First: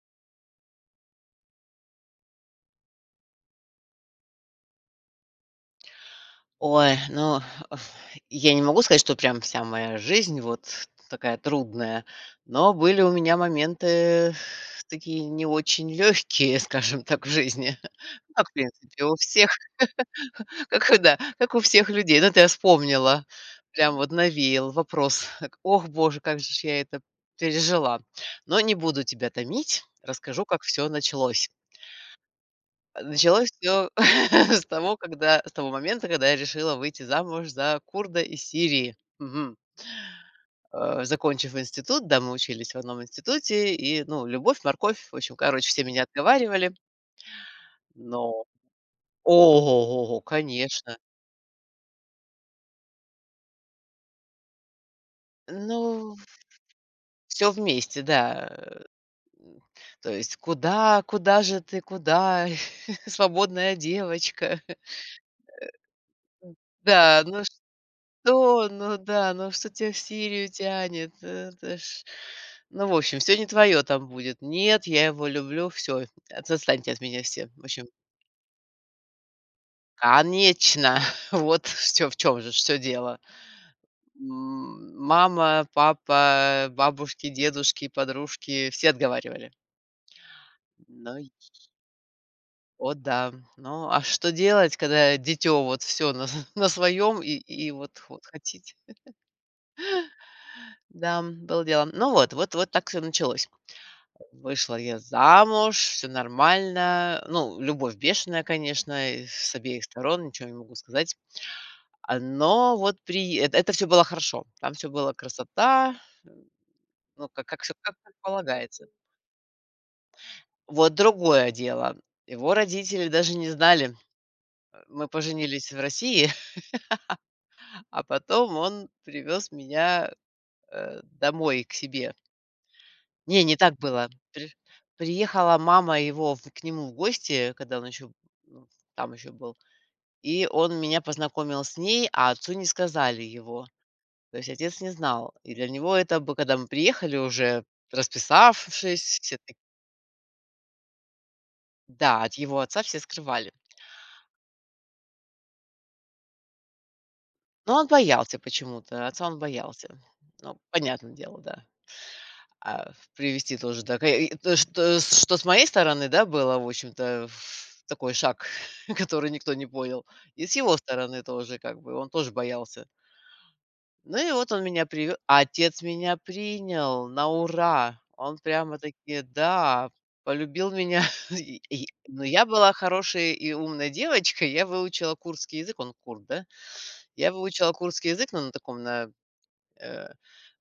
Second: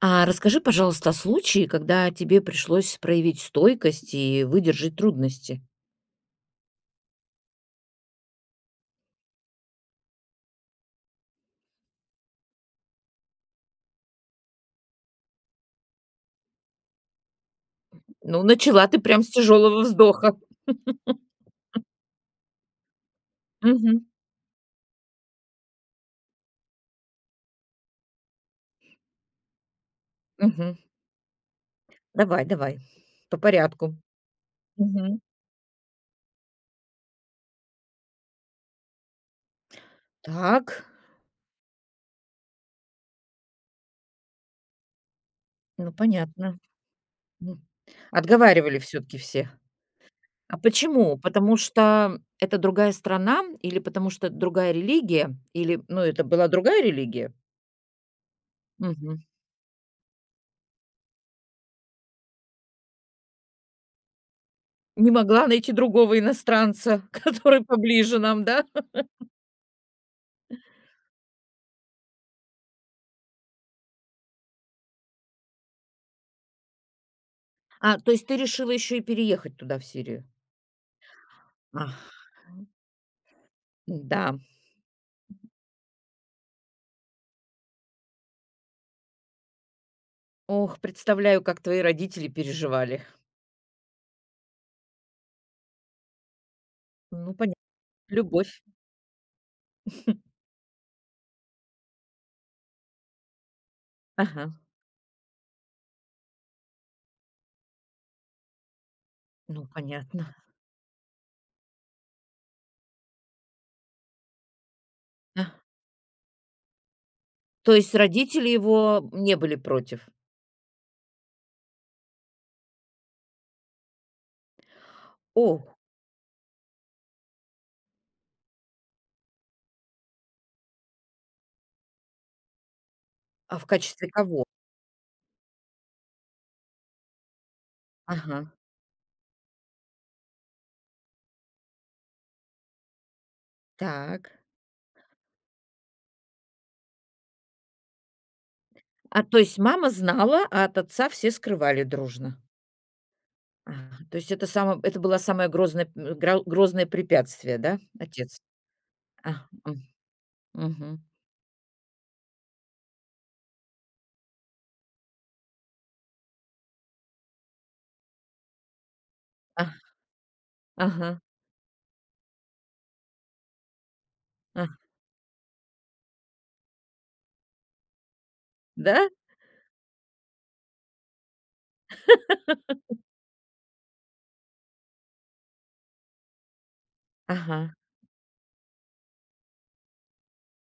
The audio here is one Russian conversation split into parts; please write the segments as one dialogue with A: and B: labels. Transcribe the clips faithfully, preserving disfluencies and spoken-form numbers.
A: А расскажи, пожалуйста, о случае, когда тебе пришлось проявить стойкость и выдержать трудности.
B: Ой, ну, я не могу сказать, что прям вся моя жизнь вот такая трудная, но были у меня моменты такие не очень легкие, скажем так, в жизни. Ну,
A: Ну,
B: Как, в
A: начала ты
B: принципе, у
A: прям с
B: всех,
A: тяжелого вздоха.
B: как, и да, как у всех людей. Ну, это я вспомнила, прям
A: Мгм.
B: вот навеял вопрос. Так, ох, боже, как же ж я это пережила. Но не буду тебя томить, расскажу, как
A: Мгм.
B: все началось.
A: Давай, давай.
B: А,
A: По
B: началось все
A: порядку.
B: с того,
A: Мгм.
B: когда с того момента, когда я решила выйти замуж за курда из Сирии. Мгм.
A: Так,
B: Э, закончив институт, да, мы учились в одном институте, и, ну, любовь, морковь, в общем, короче, все
A: ну
B: меня
A: понятно.
B: отговаривали,
A: М.
B: но
A: Отговаривали все-таки все.
B: ого,
A: А
B: конечно.
A: почему? Потому что это другая страна или потому что это другая религия? Или, ну,
B: Ну,
A: это была другая религия?
B: все вместе, да. Э,
A: Мгм.
B: то есть: «Куда, куда же ты, куда, свободная девочка?»
A: Не могла найти другого иностранца,
B: Да, ну
A: который поближе нам, да?
B: что? Ну да, ну что тебя в Сирию тянет? э, Это ж ну, в общем, все не твое там будет. Нет, я его люблю, все отстаньте от меня все. В общем,
A: А, то есть ты решила еще и переехать туда, в Сирию?
B: конечно, вот все
A: А,
B: в чем же все дело.
A: да.
B: М, мама, папа, бабушки, дедушки, подружки — все отговаривали.
A: Ох,
B: Ну, й
A: представляю, как твои родители
B: о
A: переживали.
B: да. Ну, а что делать, когда дитё вот все на на своем
A: Ну,
B: и
A: понятно.
B: и вот вот
A: Любовь.
B: хотите? Да, было дело. Ну вот вот вот так все началось.
A: Ага.
B: Вышла я замуж, все нормально. Ну, любовь бешеная, конечно, и с
A: Ну,
B: обеих сторон,
A: понятно.
B: ничего не могу сказать. А, но вот при это все было хорошо. Там все было
A: А.
B: красота, м, ну, как как все
A: То есть
B: как как
A: родители
B: полагается.
A: его не были против?
B: Вот другое дело. Его родители даже не знали. Э, мы
A: О,
B: поженились в России, а потом он привез меня, э, домой к себе. Не, не
A: а в
B: так было.
A: качестве кого?
B: При приехала мама его в к нему в гости, когда он еще
A: Ага.
B: там еще был. И он меня познакомил с ней, а отцу не сказали его.
A: Так.
B: То есть отец не знал. И для него это бы, когда мы приехали уже, расписавшись,
A: А,
B: все
A: то есть
B: таки
A: мама знала, а от отца все скрывали
B: да, от
A: дружно?
B: его отца все скрывали.
A: Ага. То есть это само это было самое грозное, м, гро грозное препятствие,
B: Но
A: да,
B: он боялся
A: отец?
B: почему-то, отца
A: А,
B: он
A: м,
B: боялся. Ну,
A: мгм.
B: понятное дело, да. А привести тоже, да. Ка- и то, что, э, что с моей стороны, да, было, в общем-то, в такой шаг, который никто
A: А,
B: не понял. И с его
A: ага,
B: стороны тоже, как бы, он тоже боялся. Ну и вот он
A: а,
B: меня привё а отец меня принял на ура. Он
A: да?
B: прямо-таки, да, полюбил меня. И и но я была хорошей и умной девочкой. Я выучила курдский язык, он курд, да. Я выучила
A: Ага.
B: курдский язык, но на таком, на, э,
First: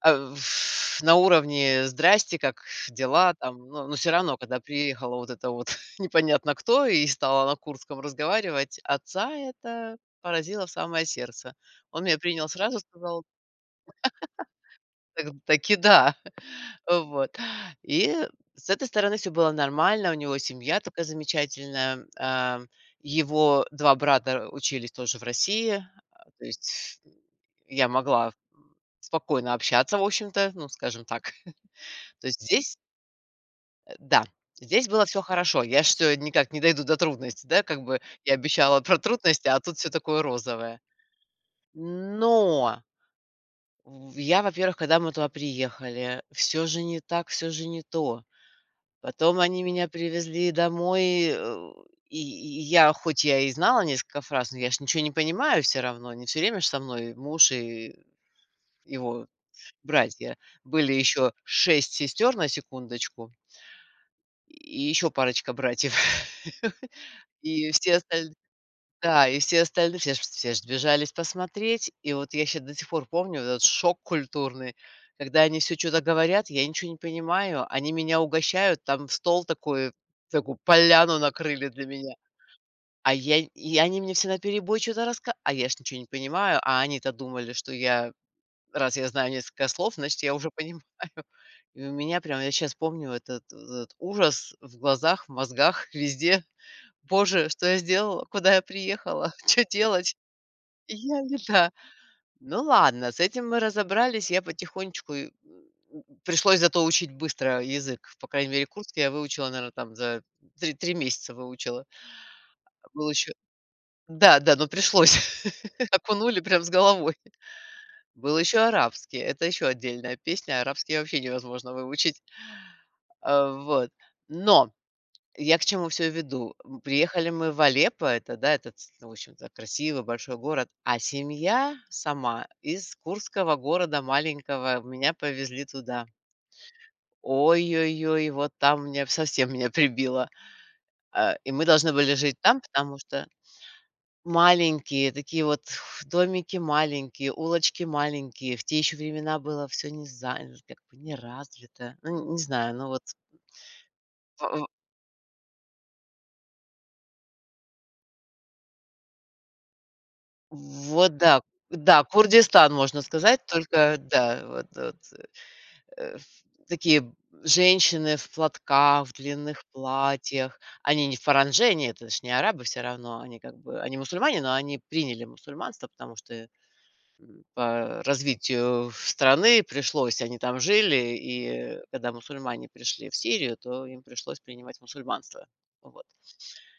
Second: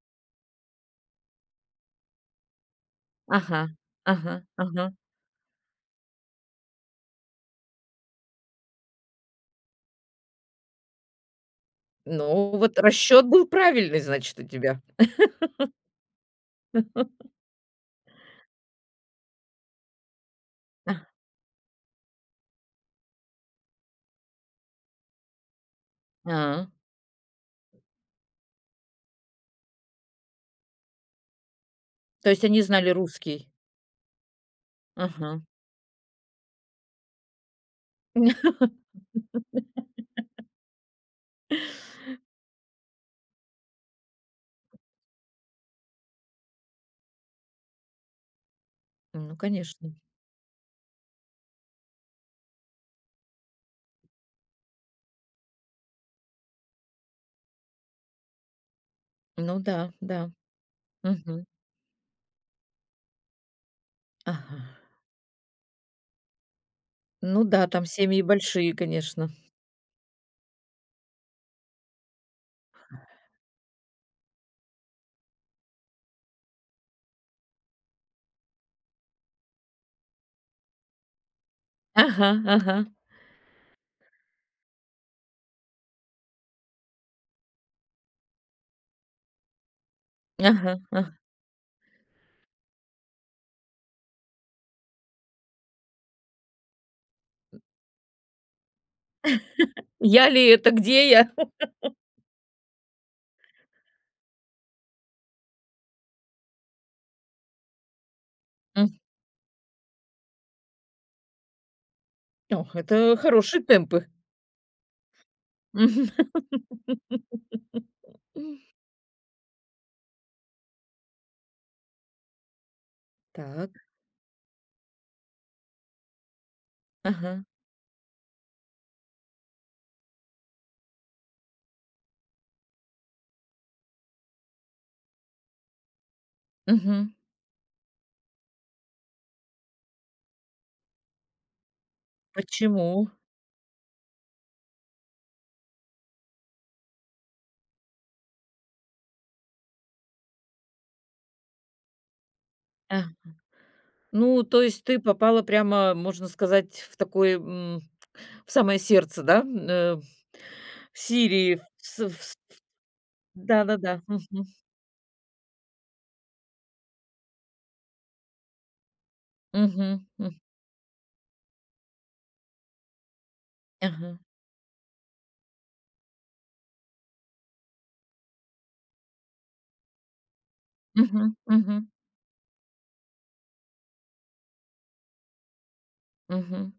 B: а, ф- на уровне «здрасте», как дела
A: Ага,
B: там. Но но всё равно,
A: ага,
B: когда
A: ага.
B: приехала вот это вот непонятно кто и стала на курдском разговаривать, отца это поразило в самое сердце. Он меня принял
A: Ну, вот
B: сразу, сказал,
A: расчет был правильный, значит, у тебя.
B: так таки да. Вот. И с этой стороны все было нормально. У него семья
A: А,
B: такая замечательная. А, его два брата учились тоже в России. А, то
A: а.
B: есть я могла спокойно общаться, в общем-то, ну, скажем так. То
A: То
B: есть
A: есть они
B: здесь,
A: знали русский?
B: э, да, здесь было все
A: Ага.
B: хорошо. Я ж никак не дойду до трудностей, да, как бы я обещала про трудности, а тут все такое розовое. Но в я, во-первых, когда мы туда приехали, все же не так, все же не то.
A: Ну,
B: Потом они меня
A: конечно.
B: привезли домой, э, и и я, хоть я и знала несколько фраз, но я ж ничего не понимаю все равно. Не все время ж со мной муж и его
A: Ну да, да.
B: братья. Были еще
A: Мгм.
B: шесть сестер, на секундочку,
A: Ага.
B: и еще парочка братьев.
A: Ну да,
B: И
A: там
B: все
A: семьи
B: остальные.
A: большие,
B: Да,
A: конечно.
B: и все остальные, все ж все ж сбежались посмотреть. И вот я сейчас до сих пор помню вот этот шок культурный, когда они все что то говорят, я ничего не понимаю, они меня угощают, там стол такой, такую поляну накрыли для меня.
A: Ага, ага,
B: А я и они мне все наперебой что то рассказывают, а я ж ничего не понимаю, а они-то думали, что я, раз я знаю несколько слов, значит, я уже
A: ага,
B: понимаю.
A: ага.
B: И у меня прям, я сейчас помню вот этот вот этот ужас в глазах, в мозгах, везде. Боже, что я сделала? Куда я приехала? Что делать?
A: Я ли это, где
B: Я
A: я?
B: да. Ну ладно, с этим мы разобрались. Я потихонечку и, м, пришлось зато учить быстро язык. По крайней мере,
A: М.
B: курский я выучила, наверное, там за три 3 месяца выучила.
A: Ох,
B: Был
A: это
B: еще
A: хорошие темпы.
B: да, да, но пришлось.
A: Мгм.
B: Окунули прям с головой. Был еще арабский. Это еще отдельная песня. Арабский вообще невозможно выучить. Э,
A: Так.
B: вот. Но я к чему все веду. М, приехали
A: Ага.
B: мы в Алеппо, это, да, этот, с в общем-то, красивый большой город, а семья сама из Курского города маленького, меня повезли туда.
A: Мгм.
B: Ой-ой-ой, вот там меня совсем меня прибило. А, и мы должны были жить там, потому
A: Почему?
B: что маленькие такие вот домики маленькие, улочки маленькие. В те еще времена было все не за как бы не развито. Ну, не знаю, ну вот
A: А. Ну, то есть ты попала прямо, можно сказать, в такой, в самое сердце, да, э,
B: вот да,
A: Сирии, в
B: да,
A: с в с
B: Курдистан, можно сказать, только
A: да-да-да.
B: да,
A: Мгм.
B: вот вот, э, в такие женщины в платках, в длинных
A: Мгм. М.
B: платьях. Они не в фаранжене, это ж не арабы все равно, они как бы они
A: Ага.
B: мусульмане, но они приняли мусульманство, потому что по развитию страны пришлось, они там жили,
A: Мгм. Мгм.
B: и когда мусульмане пришли в Сирию, то им пришлось принимать мусульманство. Вот.
A: Мгм.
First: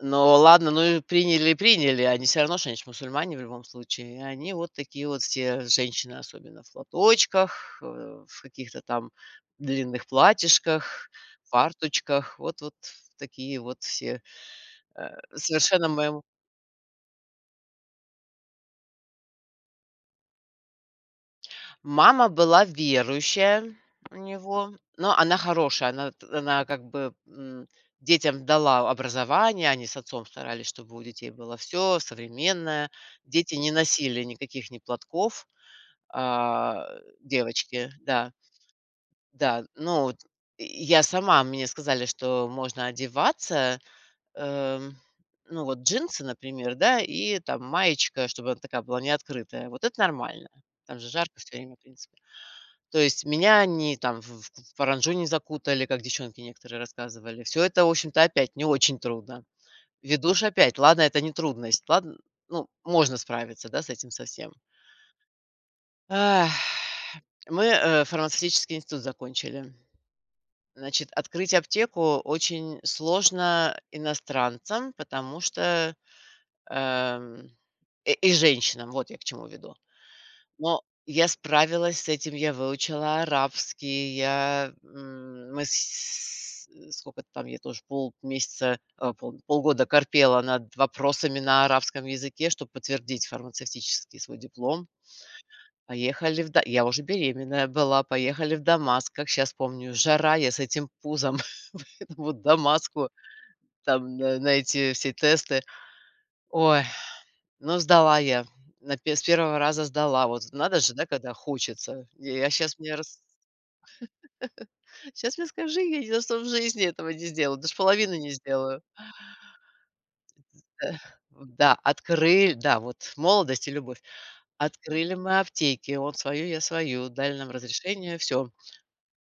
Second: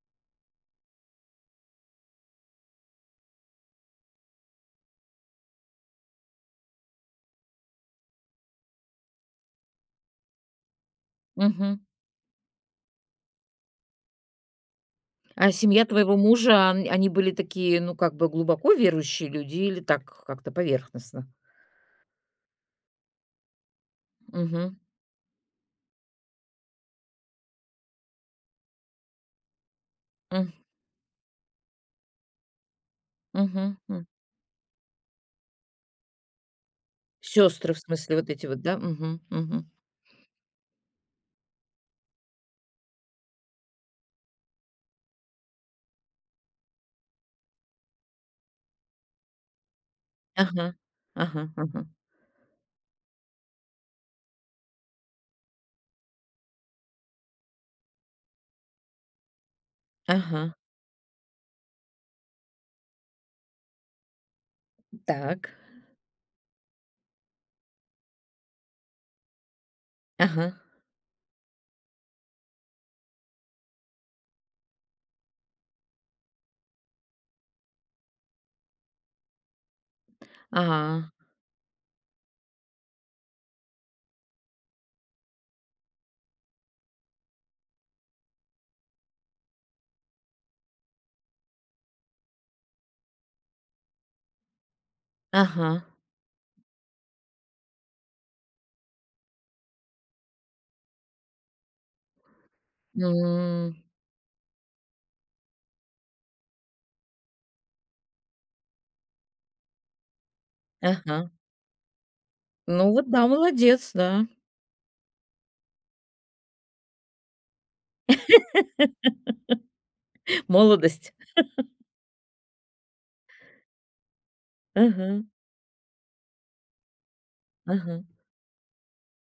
B: Ну ладно, ну и приняли, приняли. Они все равно ж, они ж мусульмане в любом случае. И они вот такие вот все женщины, особенно в платочках, э, в каких-то там длинных платьишках,
A: Мгм.
B: фарточках. Вот вот такие вот все, э,
A: А семья
B: совершенно
A: твоего
B: моему
A: мужа, ан они были такие, ну, как бы глубоко верующие люди или так как-то поверхностно?
B: мама была верующая у него,
A: Мгм.
B: но она хорошая. Она т она как бы, м, детям дала образование. Они с отцом
A: М.
B: старались, чтобы у детей было все современное. Дети не
A: Мгм. М.
B: носили никаких ни платков. А,
A: Сёстры, в
B: девочки,
A: смысле, вот
B: да,
A: эти вот, да? Мгм.
B: да.
A: Мгм.
B: Ну, вот я сама, мне сказали, что можно одеваться, эм, ну, вот джинсы, например, да, и там маечка, чтобы она такая была не открытая. Вот это нормально.
A: Ага.
B: Там же жарко
A: Ага.
B: все время, в
A: Ага.
B: принципе. То есть меня не там в в в паранджу не закутали, как девчонки некоторые рассказывали. Все это, в общем-то, опять не очень трудно.
A: Ага.
B: Ведушь опять. Ладно, это не трудность. Ладно, ну, можно справиться, да, с этим совсем.
A: Так.
B: Ах, мы, э, фармацевтический институт закончили.
A: Ага.
B: Значит, открыть аптеку очень сложно иностранцам, потому что, эм, и и женщинам, вот я к чему веду. Но
A: А.
B: я справилась с этим, я выучила арабский, я, м, мы с сколько там, я тоже полмесяца, э, пол полгода корпела над вопросами на арабском языке, чтобы подтвердить фармацевтический свой диплом.
A: Ага.
B: Поехали в да я уже беременная была, поехали в Дамаск. Как сейчас помню, жара, я с этим пузом этому Дамаску,
A: М.
B: там на на эти все тесты. Ой, ну сдала я. На пе С первого раза сдала. Вот надо же, да,
A: Ага.
B: когда хочется. Я сейчас
A: Ну
B: мне
A: вот
B: рас
A: да, молодец, да.
B: Щас мне скажи, я ни за что в жизни этого не сделаю, даже половины не сделаю. Э,
A: Молодость.
B: да, открыли, да, вот молодость и любовь. Открыли
A: Ага,
B: мы аптеки, он свою, я свою, дали нам
A: ага,
B: разрешение, все.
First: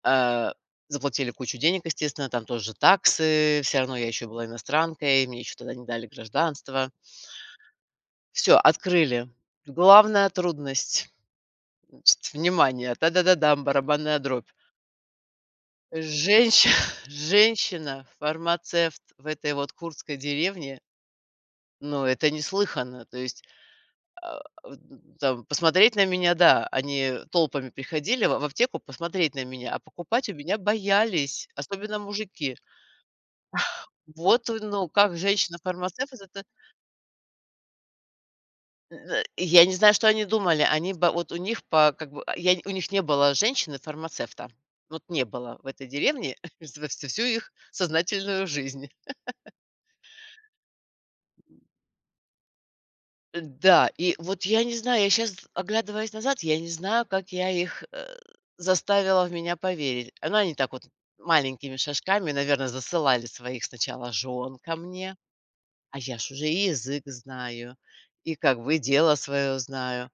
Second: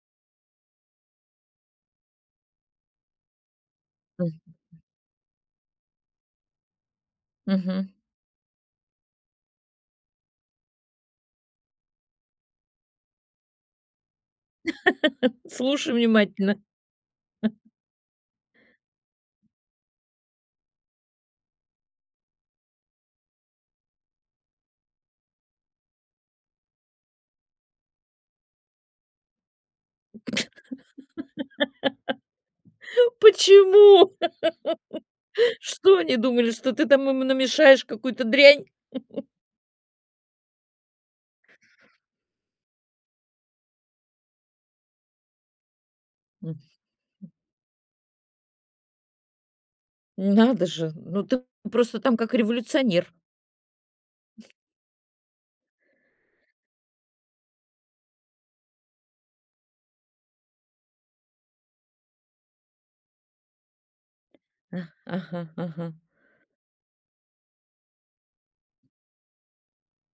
B: Э, Заплатили кучу денег, естественно, там тоже таксы. Все равно я еще была
A: м,
B: иностранкой, мне еще тогда не дали гражданство.
A: мгм.
B: Все, открыли. Главная трудность, значит, внимание, та-да-да-дам, барабанная дробь.
A: Слушай внимательно.
B: Женщи женщина, фармацевт в этой вот курдской деревне, ну, это неслыханно. То есть, а, вот там посмотреть на меня, да, они толпами приходили в в аптеку посмотреть на меня, а покупать у меня боялись, особенно мужики.
A: Ну почему?
B: Вот, э, ну, как
A: Что
B: женщина-фармацевт,
A: они
B: вот это
A: думали, что ты там им намешаешь какую-то дрянь?
B: э, э, я не знаю, что они думали. Они бы вот у них по как бы, а, я у них не было женщины-фармацевта. Вот не было в этой деревне
A: М,
B: за всю всю их сознательную жизнь.
A: надо же, ну ты просто там как революционер.
B: Э, Да, и вот я не знаю, я сейчас, оглядываясь назад, я не знаю, как я их, э, заставила в меня поверить. Ну, они так вот маленькими шажками, наверное, засылали своих сначала жен ко
A: А,
B: мне,
A: ага, ага,
B: а я ж уже и язык знаю, и как бы и дело свое знаю.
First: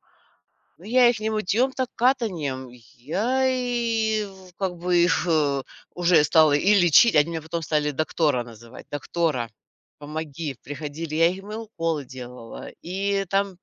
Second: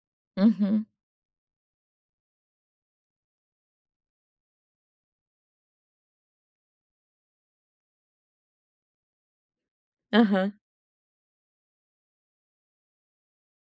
B: Ну,
A: мгм,
B: я их не мытьем, так катаньем. Я и в как бы их, э, уже стала и лечить. Они меня потом стали доктора называть. «Доктора,
A: ага.
B: помоги». Приходили, я им и уколы делала, и там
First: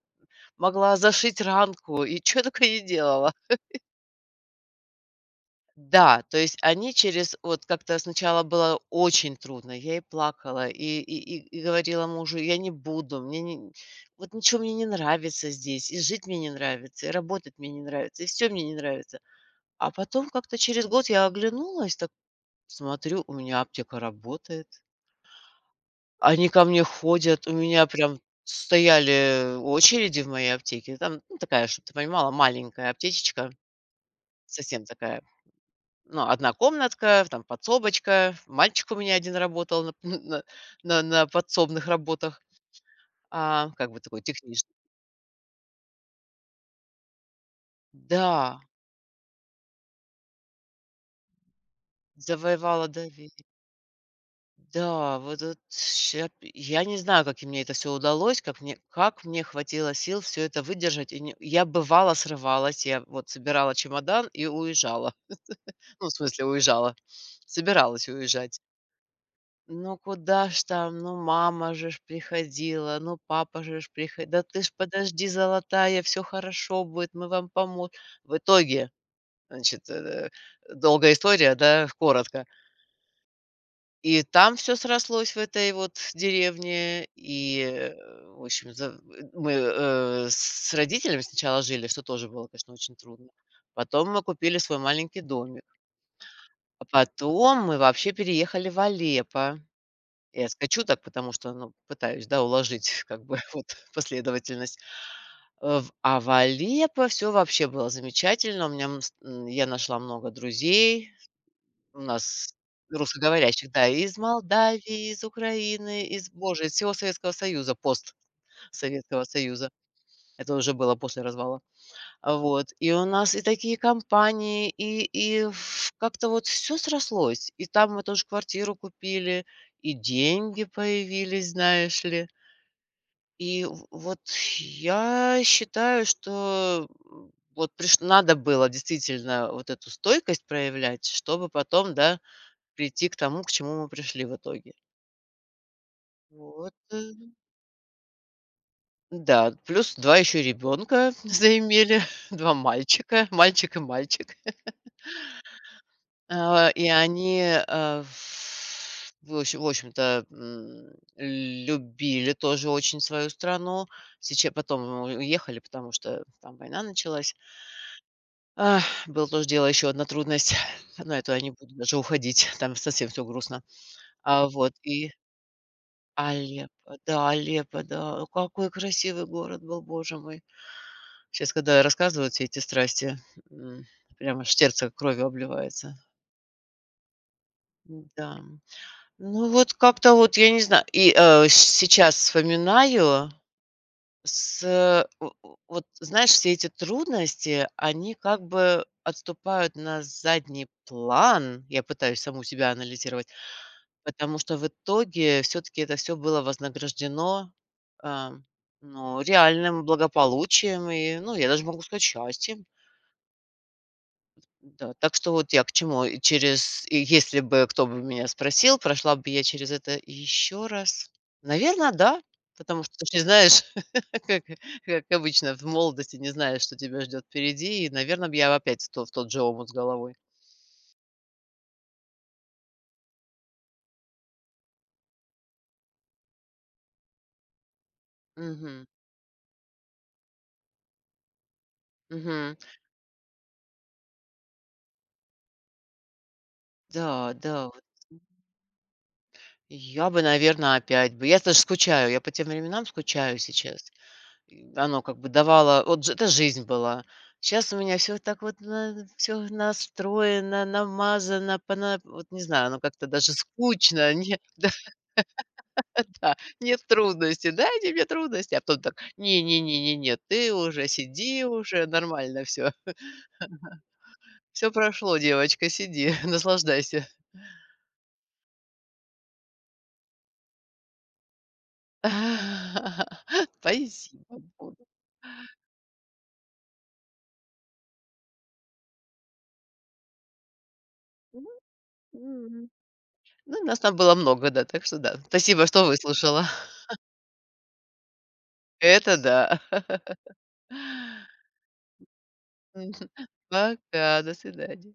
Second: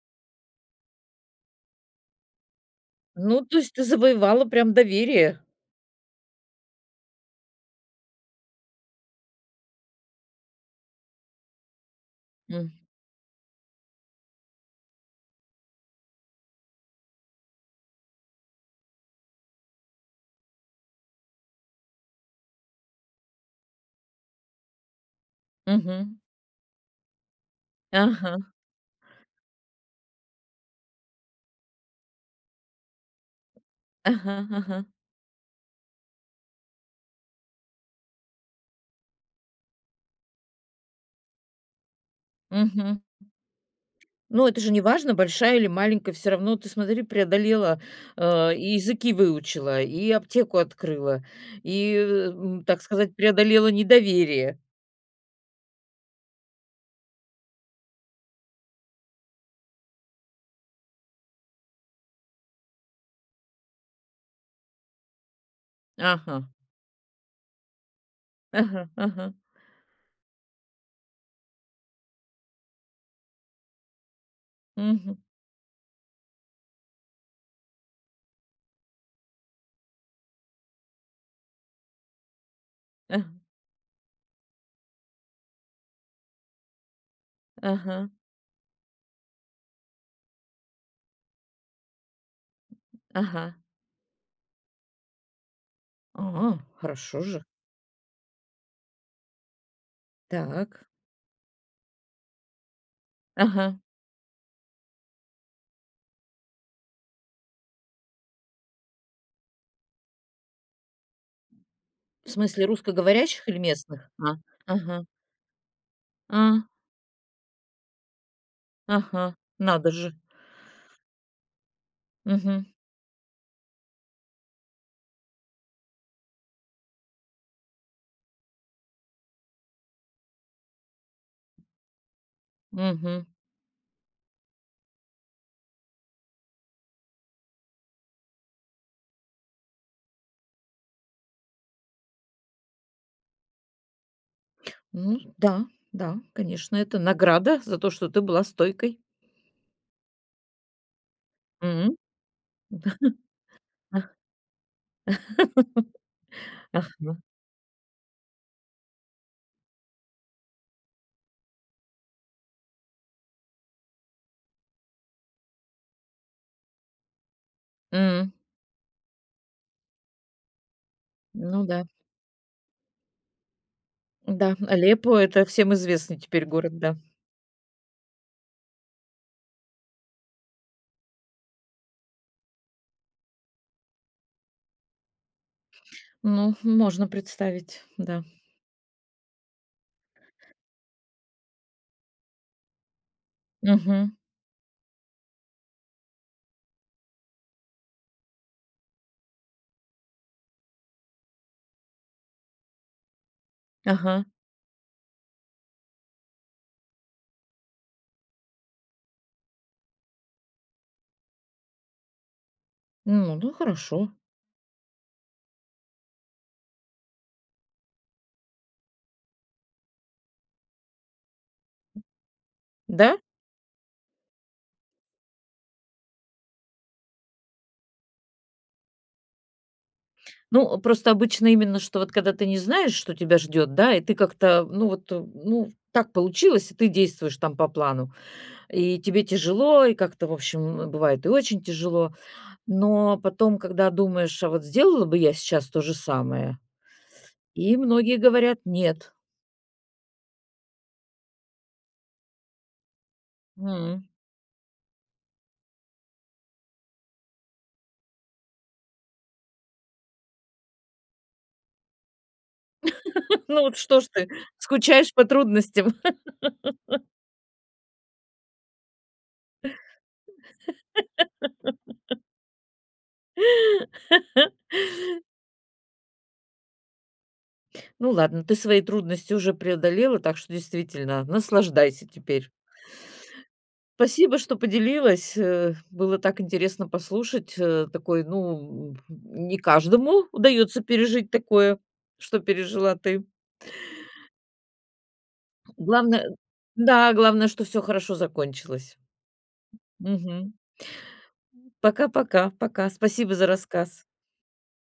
B: могла зашить ранку, и что только не делала.
A: Ну, то есть ты завоевала прям доверие.
B: Да, то есть они через вот как-то сначала было очень трудно. Я и плакала, и и и и говорила мужу: «Я не
A: М,
B: буду, мне не вот ничего мне не нравится здесь, и жить мне не нравится, и работать мне не нравится, и все мне не нравится». А потом как-то через год я оглянулась, так смотрю, у меня аптека работает.
A: мгм.
B: Они ко мне ходят, у меня прям
A: Ага,
B: стояли очереди в моей аптеке. Там, ну, такая, чтобы ты понимала, маленькая аптечечка,
A: ага,
B: совсем
A: ага,
B: такая, ну, одна комнатка, там подсобочка. Мальчик у меня один работал на, на, на- на подсобных работах, а, как бы такой
A: ну, это же
B: техничный.
A: не важно, большая или маленькая, все равно ты, смотри, преодолела, э,
B: Да,
A: и языки выучила, и аптеку открыла, и, э, м, так
B: завоевала
A: сказать,
B: доверие.
A: преодолела недоверие.
B: Да, вот вот ща п я не знаю, как и мне это все удалось, как мне как мне хватило сил все это выдержать. И не Я бывала срывалась, я вот собирала чемодан и уезжала. Ну, в
A: Ага,
B: смысле, уезжала, собиралась уезжать.
A: ага, ага,
B: Ну, куда ж там, ну, мама же ж приходила, ну, папа же ж приходил. «Да ты ж
A: мгм,
B: подожди, золотая, все хорошо будет, мы вам помо». В итоге, значит, э, долгая история, да, коротко.
A: ага,
B: И там все срослось в этой вот деревне. И, э,
A: ага,
B: в общем, за мы, э, с родителями сначала жили, что тоже было, конечно, очень трудно.
A: ага.
B: Потом мы купили свой маленький домик.
A: А,
B: А
A: хорошо же.
B: потом мы вообще переехали в Алеппо. Я скачу
A: Так,
B: так, потому что, ну, пытаюсь, да, уложить как бы вот
A: ага.
B: последовательность. Э, в а в Алеппо всё вообще было замечательно. У меня, м, ст я нашла много друзей. У
A: В
B: нас
A: смысле русскоговорящих или
B: русскоговорящих, да,
A: местных?
B: из
A: А, ага,
B: Молдавии, из Украины, из,
A: а,
B: боже, из всего Советского Союза, пост Советского
A: ага,
B: Союза.
A: надо же.
B: Это уже было после развала. А,
A: Мгм,
B: вот. И у нас и такие компании, и и ф как-то вот все срослось. И там мы тоже квартиру купили, и деньги появились, знаешь ли.
A: мгм.
B: И в Вот я считаю, что, м, вот приш надо было действительно вот эту стойкость проявлять, чтобы потом, да, прийти к тому, к чему мы пришли в итоге.
A: Ну да, да,
B: Вот,
A: конечно, это
B: э,
A: награда за то, что ты была стойкой.
B: да, плюс два еще ребенка
A: М.
B: заимели, два мальчика, мальчик и мальчик. А, и
A: Ах,
B: они, э, в в общем, в общем-то, м, любили тоже очень свою страну. Сече Потом мы уехали, потому что там война началась.
A: м,
B: Ах, было тоже дело, еще одна трудность, но это я не
A: ну
B: буду
A: да,
B: даже уходить, там совсем все грустно. А,
A: да,
B: вот и
A: Алеппо — это всем известный теперь город,
B: Алеппо,
A: да.
B: да, Алеппо, да. О, какой красивый город был, боже мой. Сейчас, когда рассказывают все эти страсти, м, прямо аж сердце кровью обливается.
A: Ну, можно представить, да.
B: Да. Ну, вот как-то вот, я не знаю. И, э, щ- сейчас вспоминаю
A: Мгм.
B: с о о вот, знаешь, все эти трудности, они как бы отступают на задний план. Я пытаюсь саму себя анализировать.
A: Ага.
B: Потому что в итоге все таки это все было вознаграждено, а, ну, реальным благополучием и, ну, я даже могу сказать, счастьем.
A: Ну, ну, хорошо.
B: Да, так что вот я к чему. И через и Если бы кто бы меня спросил, прошла бы я через это еще раз? Наверное, да, потому что ты ж
A: Да?
B: не знаешь, как как обычно в молодости не знаешь, что тебя ждет впереди, и, наверное, б я опять в то в тот же омут с головой.
A: Ну, просто обычно именно, что вот когда ты не знаешь, что тебя ждет, да, и ты как-то, ну вот, э, ну, так получилось, и ты действуешь там по плану.
B: Мгм,
A: И тебе тяжело, и как-то, в общем, э, бывает и очень тяжело.
B: мгм.
A: Но потом, когда думаешь: «А вот сделала бы я сейчас то же самое?»
B: Да, да,
A: И
B: вот.
A: многие говорят: «Нет».
B: Я бы, наверное, опять бы. Я даже скучаю, я по тем временам скучаю сейчас. И оно как бы давало вот ж это жизнь была. Сейчас у меня все так вот все настроено, намазано, пона вот не знаю, оно как-то даже
A: Ну вот что ж
B: скучно.
A: ты,
B: Нет,
A: скучаешь по
B: да-да,
A: трудностям.
B: нет трудностей. Дайте мне трудности. А потом так: «Не не не не не, ты уже сиди уже, нормально все. Все прошло, девочка, сиди, наслаждайся».
A: Ну ладно, ты свои трудности уже преодолела, так что действительно наслаждайся теперь.
B: Спасибо,
A: Спасибо, что
B: буду.
A: поделилась. э, Было так интересно послушать. э, Такой, ну, м, не каждому удается пережить
B: М.
A: такое, что
B: М.
A: пережила ты.
B: Ну, нас там было много, да, так что да. Спасибо, что
A: Главное,
B: выслушала.
A: да, главное, что все хорошо закончилось.
B: Это да.
A: Мгм. Пока-пока, пока.
B: Мгм.
A: Спасибо за рассказ.
B: Пока, до свидания.